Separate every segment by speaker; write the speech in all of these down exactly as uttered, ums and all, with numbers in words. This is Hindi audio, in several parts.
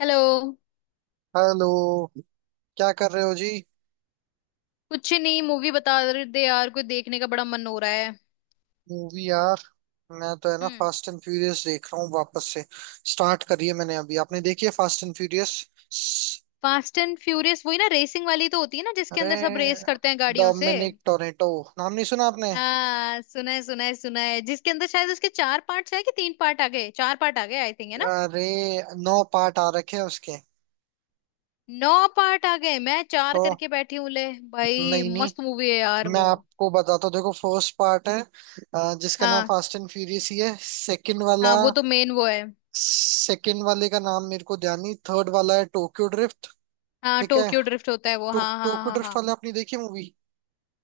Speaker 1: हेलो।
Speaker 2: हेलो। क्या कर रहे हो जी?
Speaker 1: कुछ नहीं, मूवी बता रहे थे यार, कोई देखने का बड़ा मन हो रहा है।
Speaker 2: मूवी यार। मैं तो है ना
Speaker 1: हम्म।
Speaker 2: फास्ट एंड फ्यूरियस देख रहा हूँ वापस से। स्टार्ट करी है मैंने अभी। आपने देखी है fast and Furious?
Speaker 1: Fast and Furious वही ना, रेसिंग वाली तो होती है ना, जिसके अंदर सब रेस
Speaker 2: अरे
Speaker 1: करते हैं गाड़ियों से।
Speaker 2: डोमिनिक टोरेटो, नाम नहीं सुना आपने?
Speaker 1: हाँ, सुना है सुना है सुना है जिसके अंदर शायद उसके चार पार्ट्स है कि तीन पार्ट आ गए, चार पार्ट आ गए, आई थिंक, है ना।
Speaker 2: अरे नौ पार्ट आ रखे हैं उसके।
Speaker 1: नौ पार्ट आ गए? मैं चार
Speaker 2: तो
Speaker 1: करके बैठी हूँ ले भाई,
Speaker 2: नहीं नहीं,
Speaker 1: मस्त मूवी है यार
Speaker 2: मैं
Speaker 1: वो।
Speaker 2: आपको बताता हूँ। देखो, फर्स्ट पार्ट है, अ, जिसका नाम
Speaker 1: हाँ,
Speaker 2: फास्ट एंड फ्यूरियस ही है। सेकंड वाला,
Speaker 1: हाँ वो तो मेन वो है।
Speaker 2: सेकंड वाले का नाम मेरे को ध्यान नहीं। थर्ड वाला है टोक्यो ड्रिफ्ट।
Speaker 1: हाँ,
Speaker 2: ठीक है।
Speaker 1: टोक्यो ड्रिफ्ट होता है वो,
Speaker 2: टो,
Speaker 1: हाँ हाँ
Speaker 2: टोक्यो
Speaker 1: हाँ
Speaker 2: ड्रिफ्ट
Speaker 1: हाँ
Speaker 2: वाले आपने देखी मूवी?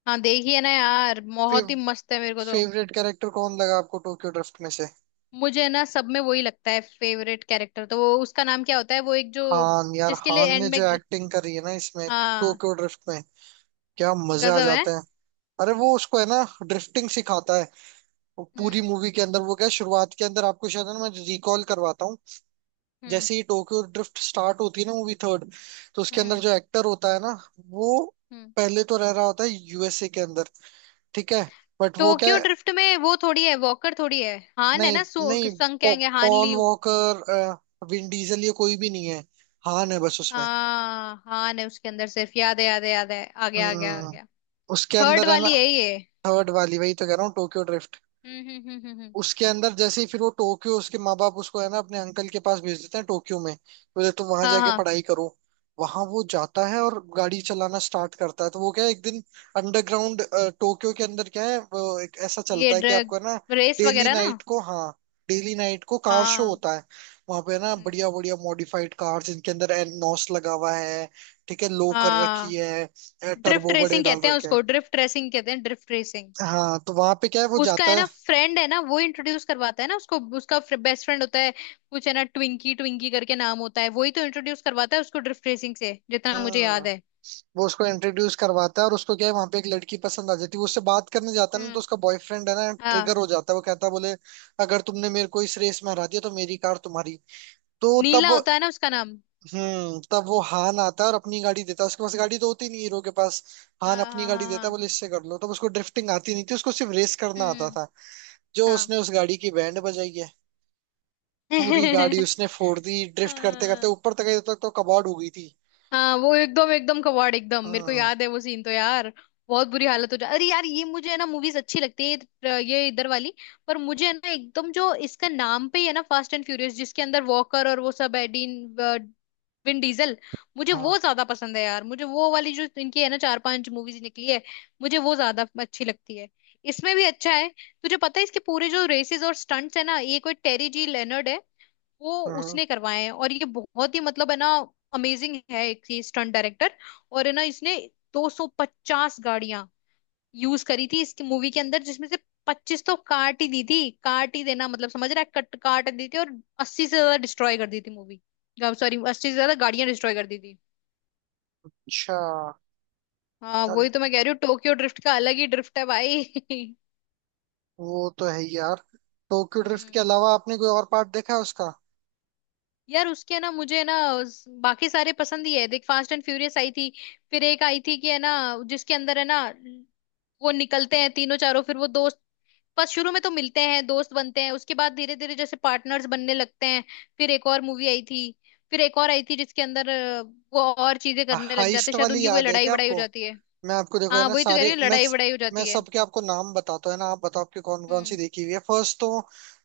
Speaker 1: हाँ देखिए ना यार,
Speaker 2: फेव,
Speaker 1: बहुत ही मस्त है मेरे को तो।
Speaker 2: फेवरेट कैरेक्टर कौन लगा आपको टोक्यो ड्रिफ्ट में से?
Speaker 1: मुझे ना सब में वही लगता है फेवरेट कैरेक्टर, तो वो उसका नाम क्या होता है, वो एक जो
Speaker 2: हान यार,
Speaker 1: जिसके लिए
Speaker 2: हान ने
Speaker 1: एंड
Speaker 2: जो
Speaker 1: में ग-
Speaker 2: एक्टिंग करी है ना इसमें
Speaker 1: हाँ,
Speaker 2: टोक्यो ड्रिफ्ट में, क्या मजे आ
Speaker 1: गजब है।
Speaker 2: जाते हैं। अरे, वो उसको है ना ड्रिफ्टिंग सिखाता है। वो पूरी
Speaker 1: हम्म
Speaker 2: मूवी के अंदर, वो क्या, शुरुआत के अंदर आपको शायद, है ना, मैं रिकॉल करवाता हूँ।
Speaker 1: हम्म
Speaker 2: जैसे ही टोक्यो ड्रिफ्ट स्टार्ट होती है ना मूवी थर्ड, तो उसके अंदर
Speaker 1: हम्म
Speaker 2: जो एक्टर होता है ना, वो
Speaker 1: हम्म
Speaker 2: पहले तो रह रहा होता है यूएसए के अंदर। ठीक है। बट वो क्या
Speaker 1: टोक्यो
Speaker 2: है,
Speaker 1: ड्रिफ्ट में वो थोड़ी है, वॉकर थोड़ी है, हान है
Speaker 2: नहीं
Speaker 1: ना, सु-
Speaker 2: नहीं,
Speaker 1: संग
Speaker 2: पौ,
Speaker 1: कहेंगे, हान
Speaker 2: पॉल
Speaker 1: लियू।
Speaker 2: वॉकर, अ, विन डीजल, ये कोई भी नहीं है। हान है बस उसमें।
Speaker 1: हाँ हान है उसके अंदर सिर्फ, याद है याद है याद है, आ गया आ गया आ
Speaker 2: हम्म
Speaker 1: गया।
Speaker 2: उसके
Speaker 1: थर्ड
Speaker 2: अंदर है ना,
Speaker 1: वाली है ये।
Speaker 2: थर्ड वाली, वही तो कह रहा हूँ, टोक्यो ड्रिफ्ट।
Speaker 1: हम्म हम्म हम्म हम्म हम्म।
Speaker 2: उसके अंदर जैसे ही फिर वो टोक्यो, उसके माँ बाप उसको है ना अपने अंकल के पास भेज देते हैं टोक्यो में। बोले तुम वहां
Speaker 1: हाँ
Speaker 2: जाके
Speaker 1: हाँ।
Speaker 2: पढ़ाई करो। वहां वो जाता है और गाड़ी चलाना स्टार्ट करता है। तो वो क्या है, एक दिन अंडरग्राउंड टोक्यो के अंदर क्या है, वो एक ऐसा
Speaker 1: ये
Speaker 2: चलता है कि
Speaker 1: ड्रग,
Speaker 2: आपको है ना,
Speaker 1: रेस
Speaker 2: डेली
Speaker 1: वगैरह ना।
Speaker 2: नाइट को, हाँ, डेली नाइट को कार शो
Speaker 1: हाँ।
Speaker 2: होता है। वहां पे है ना
Speaker 1: हम्म,
Speaker 2: बढ़िया बढ़िया मॉडिफाइड कार, जिनके अंदर एनोस लगा हुआ है। ठीक है, लो कर रखी
Speaker 1: हाँ,
Speaker 2: है,
Speaker 1: ड्रिफ्ट
Speaker 2: टर्बो बड़े
Speaker 1: रेसिंग
Speaker 2: डाल
Speaker 1: कहते हैं
Speaker 2: रखे हैं।
Speaker 1: उसको, ड्रिफ्ट रेसिंग कहते हैं, ड्रिफ्ट रेसिंग।
Speaker 2: हाँ, तो वहां पे क्या है, वो
Speaker 1: उसका
Speaker 2: जाता
Speaker 1: है
Speaker 2: है।
Speaker 1: ना फ्रेंड है ना, वो इंट्रोड्यूस करवाता है ना उसको, उसका बेस्ट फ्रेंड होता है, कुछ है ना ट्विंकी, ट्विंकी करके नाम होता है, वही तो इंट्रोड्यूस करवाता है उसको ड्रिफ्ट रेसिंग से, जितना मुझे याद
Speaker 2: हम्म।
Speaker 1: है।
Speaker 2: वो उसको इंट्रोड्यूस करवाता है, और उसको क्या है वहां पे एक लड़की पसंद आ जाती है। वो उससे बात करने जाता है ना, तो
Speaker 1: हम्म।
Speaker 2: उसका बॉयफ्रेंड है ना ट्रिगर
Speaker 1: हाँ,
Speaker 2: हो जाता है। वो कहता है, बोले, अगर तुमने मेरे को इस रेस में हरा दिया तो मेरी कार तुम्हारी। तो
Speaker 1: नीला
Speaker 2: तब,
Speaker 1: होता है ना उसका नाम।
Speaker 2: हम्म तब वो हान आता है और अपनी गाड़ी देता है। उसके पास गाड़ी तो होती नहीं हीरो के पास। हान
Speaker 1: हाँ
Speaker 2: अपनी
Speaker 1: हाँ
Speaker 2: गाड़ी
Speaker 1: हाँ
Speaker 2: देता है,
Speaker 1: हाँ
Speaker 2: बोले इससे कर लो। तब उसको ड्रिफ्टिंग आती नहीं थी, उसको सिर्फ रेस करना आता
Speaker 1: हम्म।
Speaker 2: था। जो
Speaker 1: हाँ।
Speaker 2: उसने उस गाड़ी की बैंड बजाई है, पूरी गाड़ी उसने फोड़ दी। ड्रिफ्ट करते करते
Speaker 1: हाँ,
Speaker 2: ऊपर तक गई, तब तक तो कबाड़ हो गई थी।
Speaker 1: हाँ वो एकदम एकदम कबाड़ एकदम, मेरे को
Speaker 2: हाँ
Speaker 1: याद है वो सीन तो यार, बहुत बुरी हालत हो जा। अरे यार, ये मुझे है ना मूवीज अच्छी लगती है, ये इधर वाली। पर मुझे है ना एकदम जो इसका नाम पे ही है ना, फास्ट एंड फ्यूरियस, जिसके अंदर वॉकर और वो सब है, डीन, अ, विन डीजल, मुझे
Speaker 2: हाँ
Speaker 1: वो ज्यादा पसंद है यार। मुझे वो वाली जो इनकी है ना, चार पांच मूवीज निकली है, मुझे वो ज्यादा अच्छी लगती है। इसमें भी अच्छा है। तुझे पता है इसके पूरे जो रेसेस और स्टंट्स है ना, ये कोई टेरी जी लेनर्ड है, वो
Speaker 2: हाँ हाँ।
Speaker 1: उसने करवाए हैं, और ये बहुत ही मतलब है ना, अमेजिंग है एक ये स्टंट डायरेक्टर। और है ना, इसने दो सौ पचास गाड़ियां यूज करी थी इसकी मूवी के अंदर, जिसमें से पच्चीस तो काट ही दी थी, काट ही देना मतलब समझ रहा है, कट काट दी थी, और अस्सी से ज्यादा डिस्ट्रॉय कर दी थी मूवी, सॉरी अस्सी से ज्यादा गाड़ियां डिस्ट्रॉय कर दी थी।
Speaker 2: अच्छा।
Speaker 1: हाँ वही तो मैं कह रही हूँ, टोक्यो ड्रिफ्ट का अलग ही ड्रिफ्ट है भाई।
Speaker 2: वो तो है ही यार। टोक्यो ड्रिफ्ट के
Speaker 1: हम्म।
Speaker 2: अलावा आपने कोई और पार्ट देखा है उसका?
Speaker 1: यार उसके ना मुझे ना उस- बाकी सारे पसंद ही है, देख, फास्ट एंड फ्यूरियस आई थी, फिर एक आई थी कि है ना, जिसके अंदर है ना, वो निकलते हैं तीनों चारों, फिर वो दोस्त, बस शुरू में तो मिलते हैं दोस्त बनते हैं, उसके बाद धीरे धीरे जैसे पार्टनर्स बनने लगते हैं। फिर एक और मूवी आई थी, फिर एक और आई थी जिसके अंदर अ, वो और चीजें करने लग जाते
Speaker 2: हाइस्ट
Speaker 1: हैं, शायद
Speaker 2: वाली
Speaker 1: उनकी कोई
Speaker 2: याद है
Speaker 1: लड़ाई
Speaker 2: क्या
Speaker 1: वड़ाई हो
Speaker 2: आपको?
Speaker 1: जाती है।
Speaker 2: मैं आपको देखो है
Speaker 1: हाँ
Speaker 2: ना
Speaker 1: वही तो कह
Speaker 2: सारे,
Speaker 1: रही हूँ,
Speaker 2: मैं
Speaker 1: लड़ाई वड़ाई हो
Speaker 2: मैं
Speaker 1: जाती है।
Speaker 2: सबके आपको नाम बताता हूँ है ना, आप बताओ आपकी कौन कौन सी
Speaker 1: हम्म।
Speaker 2: देखी हुई है? फर्स्ट तो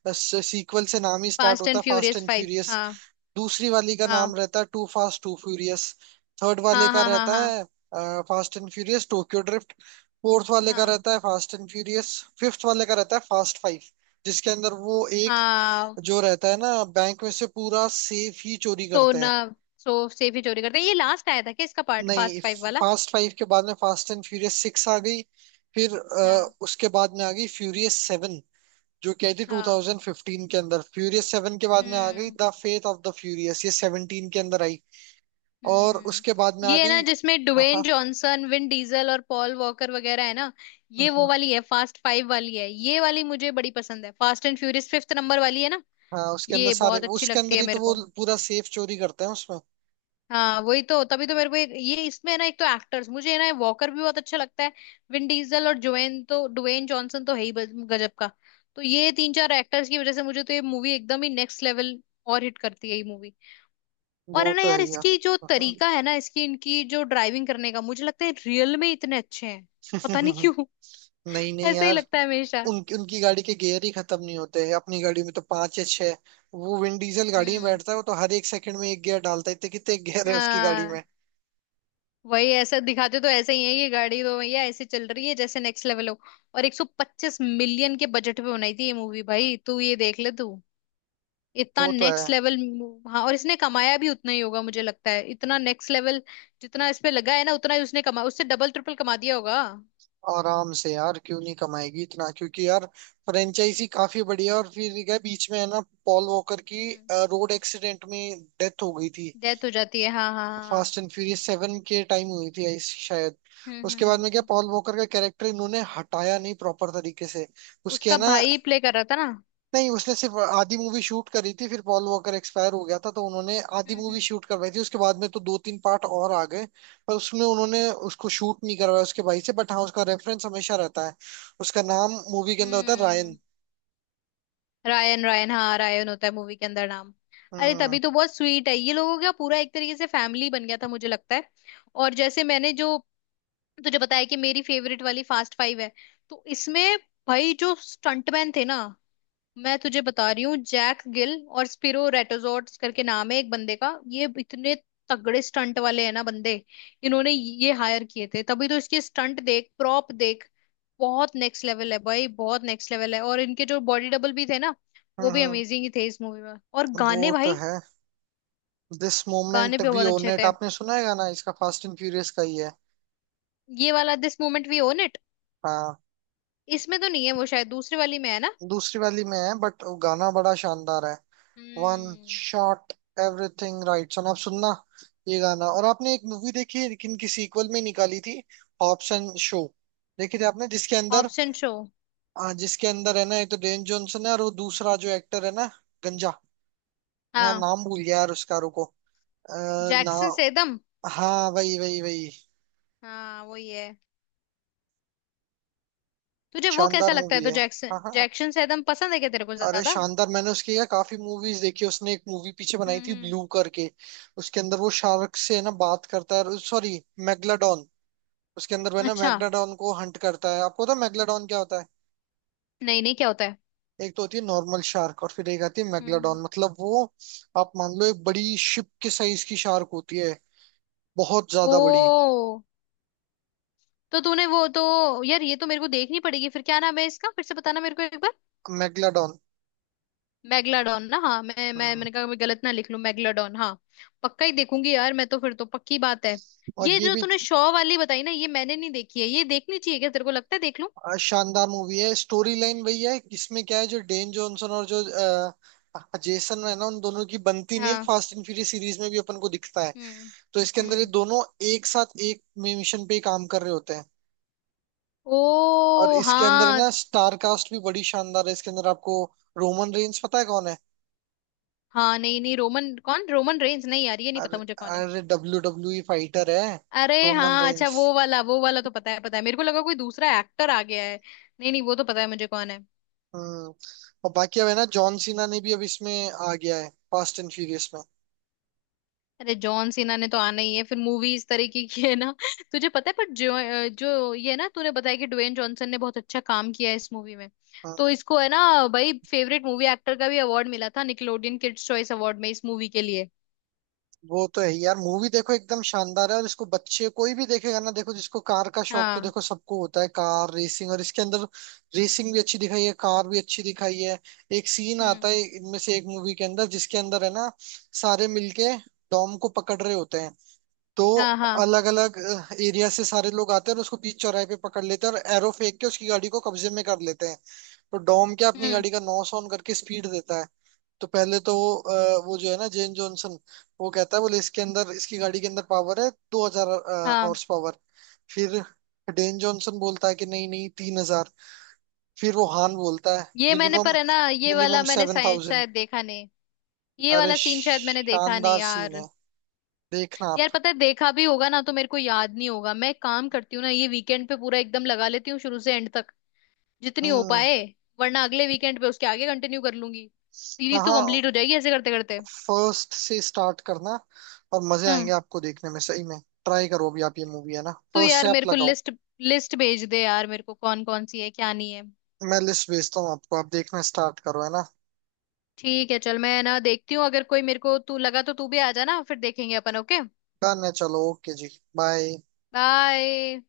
Speaker 2: बस, सीक्वल से नाम ही स्टार्ट
Speaker 1: फास्ट
Speaker 2: होता
Speaker 1: एंड
Speaker 2: है fast
Speaker 1: furious
Speaker 2: and
Speaker 1: five.
Speaker 2: Furious.
Speaker 1: हाँ
Speaker 2: दूसरी वाली का
Speaker 1: हाँ
Speaker 2: नाम रहता है two fast two furious. Third वाले
Speaker 1: हाँ
Speaker 2: का
Speaker 1: हाँ हाँ
Speaker 2: रहता
Speaker 1: हाँ
Speaker 2: है fast and furious Tokyo drift. Fourth वाले का
Speaker 1: हाँ
Speaker 2: रहता है फास्ट एंड फ्यूरियस। फिफ्थ वाले का रहता है फास्ट फाइव, जिसके अंदर वो एक
Speaker 1: हाँ।
Speaker 2: जो रहता है ना, बैंक में से पूरा सेफ ही चोरी करते
Speaker 1: सोना,
Speaker 2: हैं।
Speaker 1: सो सेफ ही चोरी करते हैं। ये लास्ट आया था क्या इसका पार्ट, फास्ट
Speaker 2: नहीं,
Speaker 1: फाइव वाला?
Speaker 2: फास्ट फाइव के बाद में फास्ट एंड फ्यूरियस सिक्स आ गई। फिर अ,
Speaker 1: हाँ।
Speaker 2: उसके बाद में आ गई फ्यूरियस सेवन, जो कि आई थी
Speaker 1: हाँ।
Speaker 2: ट्वेंटी फ़िफ्टीन के अंदर। फ्यूरियस सेवन के बाद में आ गई
Speaker 1: हम्म
Speaker 2: the faith of the furious, ये सेवनटीन के अंदर आई। और
Speaker 1: हम्म
Speaker 2: उसके बाद में आ
Speaker 1: ये है
Speaker 2: गई।
Speaker 1: ना जिसमें
Speaker 2: हाँ
Speaker 1: ड्वेन
Speaker 2: हाँ।
Speaker 1: जॉनसन, विन डीजल और पॉल वॉकर वगैरह है ना।
Speaker 2: हम्म,
Speaker 1: ये वो
Speaker 2: हम्म।
Speaker 1: वाली है, फास्ट फाइव वाली है ये वाली, मुझे बड़ी पसंद है, fast and furious fifth number वाली है ना।
Speaker 2: हाँ, उसके अंदर
Speaker 1: ये
Speaker 2: सारे,
Speaker 1: बहुत अच्छी
Speaker 2: उसके
Speaker 1: लगती
Speaker 2: अंदर
Speaker 1: है
Speaker 2: ही
Speaker 1: मेरे
Speaker 2: तो वो
Speaker 1: को।
Speaker 2: पूरा सेफ चोरी करते हैं उसमें।
Speaker 1: हाँ वही तो, तभी तो मेरे को एक, ये इसमें है ना एक तो एक्टर्स, मुझे है ना वॉकर भी बहुत अच्छा लगता है, विन डीजल और ड्वेन, तो ड्वेन जॉनसन तो है ही बज- गजब का, तो ये तीन चार एक्टर्स की वजह से मुझे तो ये मूवी एकदम ही नेक्स्ट लेवल और हिट करती है ये मूवी। और
Speaker 2: वो
Speaker 1: है ना
Speaker 2: तो है
Speaker 1: यार,
Speaker 2: यार।
Speaker 1: इसकी जो
Speaker 2: हम्म,
Speaker 1: तरीका है ना इसकी, इनकी जो ड्राइविंग करने का, मुझे लगता है रियल में इतने अच्छे हैं, पता
Speaker 2: हम्म,
Speaker 1: नहीं
Speaker 2: हम्म।
Speaker 1: क्यों।
Speaker 2: नहीं नहीं
Speaker 1: ऐसा ही
Speaker 2: यार,
Speaker 1: लगता है हमेशा।
Speaker 2: उनकी उनकी गाड़ी के गियर ही खत्म नहीं होते हैं। अपनी गाड़ी में तो पांच या छह। वो विंड डीजल गाड़ी में बैठता है, वो तो हर एक सेकंड में एक गियर डालता है। इतने कितने गियर है उसकी गाड़ी
Speaker 1: हम्म।
Speaker 2: में?
Speaker 1: वही, ऐसा दिखाते तो ऐसे ही है ये गाड़ी, तो भैया ऐसे चल रही है जैसे नेक्स्ट लेवल हो, और एक सौ पच्चीस मिलियन के बजट पे बनाई थी ये मूवी भाई, तू ये देख ले तू, इतना
Speaker 2: वो तो है।
Speaker 1: Next level. हाँ, और इसने कमाया भी उतना ही होगा मुझे लगता है, इतना नेक्स्ट लेवल, जितना इस पे लगा है ना उतना ही उसने कमा, उससे डबल ट्रिपल कमा दिया होगा।
Speaker 2: आराम से यार, क्यों नहीं कमाएगी इतना? क्योंकि यार फ्रेंचाइजी काफी बढ़िया है। और फिर क्या बीच में है ना, पॉल वॉकर की
Speaker 1: हम्म।
Speaker 2: रोड एक्सीडेंट में डेथ हो गई थी।
Speaker 1: डेथ हो जाती है हाँ हाँ हाँ हाँ।
Speaker 2: फास्ट एंड फ्यूरियस सेवन के टाइम हुई थी, आई- शायद।
Speaker 1: हम्म हम्म
Speaker 2: उसके बाद
Speaker 1: हम्म
Speaker 2: में क्या
Speaker 1: हम्म।
Speaker 2: पॉल वॉकर का कैरेक्टर इन्होंने हटाया नहीं प्रॉपर तरीके से। उसके है
Speaker 1: उसका
Speaker 2: ना,
Speaker 1: भाई प्ले कर रहा था ना?
Speaker 2: नहीं, उसने सिर्फ आधी मूवी शूट करी थी, फिर पॉल वॉकर एक्सपायर हो गया था, तो उन्होंने आधी
Speaker 1: हम्म
Speaker 2: मूवी
Speaker 1: हम्म
Speaker 2: शूट करवाई थी। उसके बाद में तो दो तीन पार्ट और आ गए, पर उसमें उन्होंने उसको शूट नहीं करवाया उसके भाई से, बट हाँ, उसका रेफरेंस हमेशा रहता है। उसका नाम मूवी के अंदर होता है
Speaker 1: हम्म।
Speaker 2: रायन।
Speaker 1: रायन, रायन हाँ, रायन होता है मूवी के अंदर नाम। अरे
Speaker 2: हम्म,
Speaker 1: तभी तो बहुत स्वीट है, ये लोगों का पूरा एक तरीके से फैमिली बन गया था मुझे लगता है। और जैसे मैंने जो तुझे बताया कि मेरी फेवरेट वाली फास्ट फाइव है, तो इसमें भाई जो स्टंटमैन थे ना, मैं तुझे बता रही हूँ, जैक गिल और स्पिरो रेटोजोट्स करके नाम है एक बंदे का, ये इतने तगड़े स्टंट वाले हैं ना बंदे, इन्होंने ये हायर किए थे, तभी तो इसके स्टंट देख, प्रॉप देख, बहुत नेक्स्ट लेवल है भाई, बहुत नेक्स्ट लेवल है। और इनके जो बॉडी डबल भी थे ना,
Speaker 2: हम्म,
Speaker 1: वो भी
Speaker 2: हम्म।
Speaker 1: अमेजिंग ही थे इस मूवी में, और
Speaker 2: वो
Speaker 1: गाने
Speaker 2: तो
Speaker 1: भाई,
Speaker 2: है। दिस
Speaker 1: गाने
Speaker 2: मोमेंट
Speaker 1: भी
Speaker 2: वी
Speaker 1: बहुत
Speaker 2: ओन
Speaker 1: अच्छे
Speaker 2: इट,
Speaker 1: थे।
Speaker 2: आपने सुना है गाना? इसका फास्ट एंड फ्यूरियस का ही है।
Speaker 1: ये वाला, this moment we own it,
Speaker 2: हाँ,
Speaker 1: इसमें तो नहीं है वो, शायद दूसरी वाली में है ना।
Speaker 2: दूसरी वाली में है, बट गाना बड़ा शानदार है। One
Speaker 1: hmm.
Speaker 2: Shot everything right, so आप सुनना ये गाना। और आपने एक मूवी देखी है लेकिन की सीक्वल में निकाली थी, हॉब्स एंड शो? देखी थी आपने, जिसके अंदर,
Speaker 1: ऑप्शन शो।
Speaker 2: हाँ, जिसके अंदर है ना ये तो डेन जॉनसन है और वो दूसरा जो एक्टर है ना, गंजा, मैं
Speaker 1: हाँ।
Speaker 2: नाम भूल गया यार उसका, रुको। आ, ना,
Speaker 1: जैक्सन सेदम।
Speaker 2: हाँ वही वही वही।
Speaker 1: हाँ वही है। तुझे वो कैसा
Speaker 2: शानदार
Speaker 1: लगता है,
Speaker 2: मूवी
Speaker 1: तो
Speaker 2: है।
Speaker 1: जैक्सन,
Speaker 2: हाँ हाँ।
Speaker 1: जैक्सन से एकदम पसंद है क्या तेरे को
Speaker 2: अरे
Speaker 1: ज्यादा?
Speaker 2: शानदार, मैंने उसकी यार काफी मूवीज देखी। उसने एक मूवी पीछे बनाई
Speaker 1: हम्म
Speaker 2: थी
Speaker 1: हम्म
Speaker 2: ब्लू करके, उसके अंदर वो शार्क से है ना बात करता है, सॉरी, मेगलाडॉन। उसके अंदर वो है ना
Speaker 1: अच्छा,
Speaker 2: मैग्नाडॉन को हंट करता है। आपको पता है मैग्नाडॉन क्या होता है?
Speaker 1: नहीं नहीं, क्या होता है?
Speaker 2: एक तो होती है नॉर्मल शार्क, और फिर एक आती है
Speaker 1: हम्म हम्म।
Speaker 2: मैग्नाडॉन, मतलब वो, आप मान लो एक बड़ी शिप के साइज की शार्क होती है, बहुत
Speaker 1: ओ,
Speaker 2: ज्यादा बड़ी।
Speaker 1: तो तूने वो, तो यार ये तो मेरे को देखनी पड़ेगी, फिर क्या नाम है इसका, फिर से बताना मेरे को एक बार।
Speaker 2: मैग्नाडॉन।
Speaker 1: मैगलाडॉन ना, हाँ मैं, मैं
Speaker 2: हम्म।
Speaker 1: मैंने कहा मैं गलत ना लिख लूं, मैगलाडॉन हाँ। पक्का ही देखूंगी यार मैं तो, फिर तो पक्की बात है।
Speaker 2: और
Speaker 1: ये
Speaker 2: ये
Speaker 1: जो
Speaker 2: भी,
Speaker 1: तूने शॉ वाली बताई ना, ये मैंने नहीं देखी है, ये देखनी चाहिए क्या तेरे को लगता है, देख लूं?
Speaker 2: आ, शानदार मूवी है। स्टोरी लाइन वही है, इसमें क्या है जो डेन जॉनसन और जो आ, जेसन, है ना, उन दोनों की बनती नहीं है,
Speaker 1: हाँ।
Speaker 2: फास्ट एंड फ्यूरियस सीरीज में भी अपन को दिखता है।
Speaker 1: हम्म
Speaker 2: तो इसके अंदर ये
Speaker 1: हम्म
Speaker 2: दोनों एक साथ एक मिशन पे ही काम कर रहे होते हैं। और
Speaker 1: ओ
Speaker 2: इसके अंदर
Speaker 1: हाँ।
Speaker 2: ना स्टार कास्ट भी बड़ी शानदार है। इसके अंदर आपको, रोमन रेंस पता है कौन है?
Speaker 1: हाँ नहीं नहीं, रोमन कौन, रोमन रेंज? नहीं यार ये नहीं पता
Speaker 2: अरे,
Speaker 1: मुझे कौन है।
Speaker 2: अरे डब्ल्यू डब्ल्यू ई फाइटर है,
Speaker 1: अरे
Speaker 2: रोमन
Speaker 1: हाँ, अच्छा
Speaker 2: रेंस।
Speaker 1: वो वाला, वो वाला तो पता है पता है, मेरे को लगा कोई दूसरा एक्टर आ गया है। नहीं नहीं, वो तो पता है मुझे कौन है।
Speaker 2: हम्म। और बाकी अब है ना जॉन सीना ने भी अब इसमें आ गया है फास्ट एंड फ्यूरियस में।
Speaker 1: अरे जॉन सीना ने तो आना ही है, फिर मूवी इस तरीके की है ना। तुझे पता है पर, जो जो ये ना तूने बताया कि ड्वेन जॉनसन ने बहुत अच्छा काम किया है इस मूवी में, तो
Speaker 2: हम्म।
Speaker 1: इसको है ना भाई, फेवरेट मूवी एक्टर का भी अवार्ड मिला था, निकलोडियन किड्स चॉइस अवार्ड में, इस मूवी के लिए।
Speaker 2: वो तो है यार, मूवी देखो एकदम शानदार है। और इसको बच्चे कोई भी देखेगा ना, देखो जिसको कार का शौक, तो
Speaker 1: हाँ।
Speaker 2: देखो सबको होता है कार रेसिंग, और इसके अंदर रेसिंग भी अच्छी दिखाई है, कार भी अच्छी दिखाई है। एक सीन आता
Speaker 1: हम्म।
Speaker 2: है इनमें से एक मूवी के अंदर, जिसके अंदर है ना सारे मिलके डॉम को पकड़ रहे होते हैं, तो
Speaker 1: हाँ हाँ
Speaker 2: अलग अलग एरिया से सारे लोग आते हैं और उसको बीच चौराहे पे पकड़ लेते हैं, और एरो फेंक के उसकी गाड़ी को कब्जे में कर लेते हैं। तो डॉम क्या, अपनी
Speaker 1: हम्म।
Speaker 2: गाड़ी का नॉस ऑन करके स्पीड देता है। तो पहले तो वो, अ, वो जो है ना जेन जॉनसन, वो कहता है, बोले इसके अंदर, इसकी गाड़ी के अंदर पावर है दो हजार
Speaker 1: हाँ,
Speaker 2: हॉर्स पावर। फिर डेन जॉनसन बोलता है कि नहीं नहीं तीन हजार। फिर वो हान बोलता है,
Speaker 1: ये मैंने
Speaker 2: मिनिमम,
Speaker 1: पर है ना, ये वाला
Speaker 2: मिनिमम
Speaker 1: मैंने
Speaker 2: सेवन
Speaker 1: शायद
Speaker 2: थाउजेंड
Speaker 1: शायद देखा नहीं, ये
Speaker 2: अरे
Speaker 1: वाला सीन शायद मैंने देखा नहीं
Speaker 2: शानदार सीन
Speaker 1: यार।
Speaker 2: है, देखना आप।
Speaker 1: यार पता है देखा भी होगा ना तो मेरे को याद नहीं होगा, मैं एक काम करती हूँ ना, ये वीकेंड पे पूरा एकदम लगा लेती हूँ शुरू से एंड तक, जितनी हो
Speaker 2: हम्म,
Speaker 1: पाए, वरना अगले वीकेंड पे उसके आगे कंटिन्यू कर लूंगी, सीरीज तो
Speaker 2: हाँ।
Speaker 1: कंप्लीट हो जाएगी ऐसे करते करते।
Speaker 2: फर्स्ट से स्टार्ट करना, और मजे
Speaker 1: हम्म।
Speaker 2: आएंगे आपको देखने में सही में। ट्राई करो अभी आप ये मूवी, है ना,
Speaker 1: तो
Speaker 2: फर्स्ट से
Speaker 1: यार
Speaker 2: आप
Speaker 1: मेरे को
Speaker 2: लगाओ।
Speaker 1: लिस्ट लिस्ट भेज दे यार मेरे को, कौन कौन सी है क्या नहीं है।
Speaker 2: मैं लिस्ट भेजता हूँ आपको, आप देखना स्टार्ट करो है ना।
Speaker 1: ठीक है चल, मैं ना देखती हूँ, अगर कोई मेरे को तू लगा तो तू भी आ जाना, फिर देखेंगे अपन, ओके।
Speaker 2: डन है, चलो ओके जी, बाय।
Speaker 1: बाय।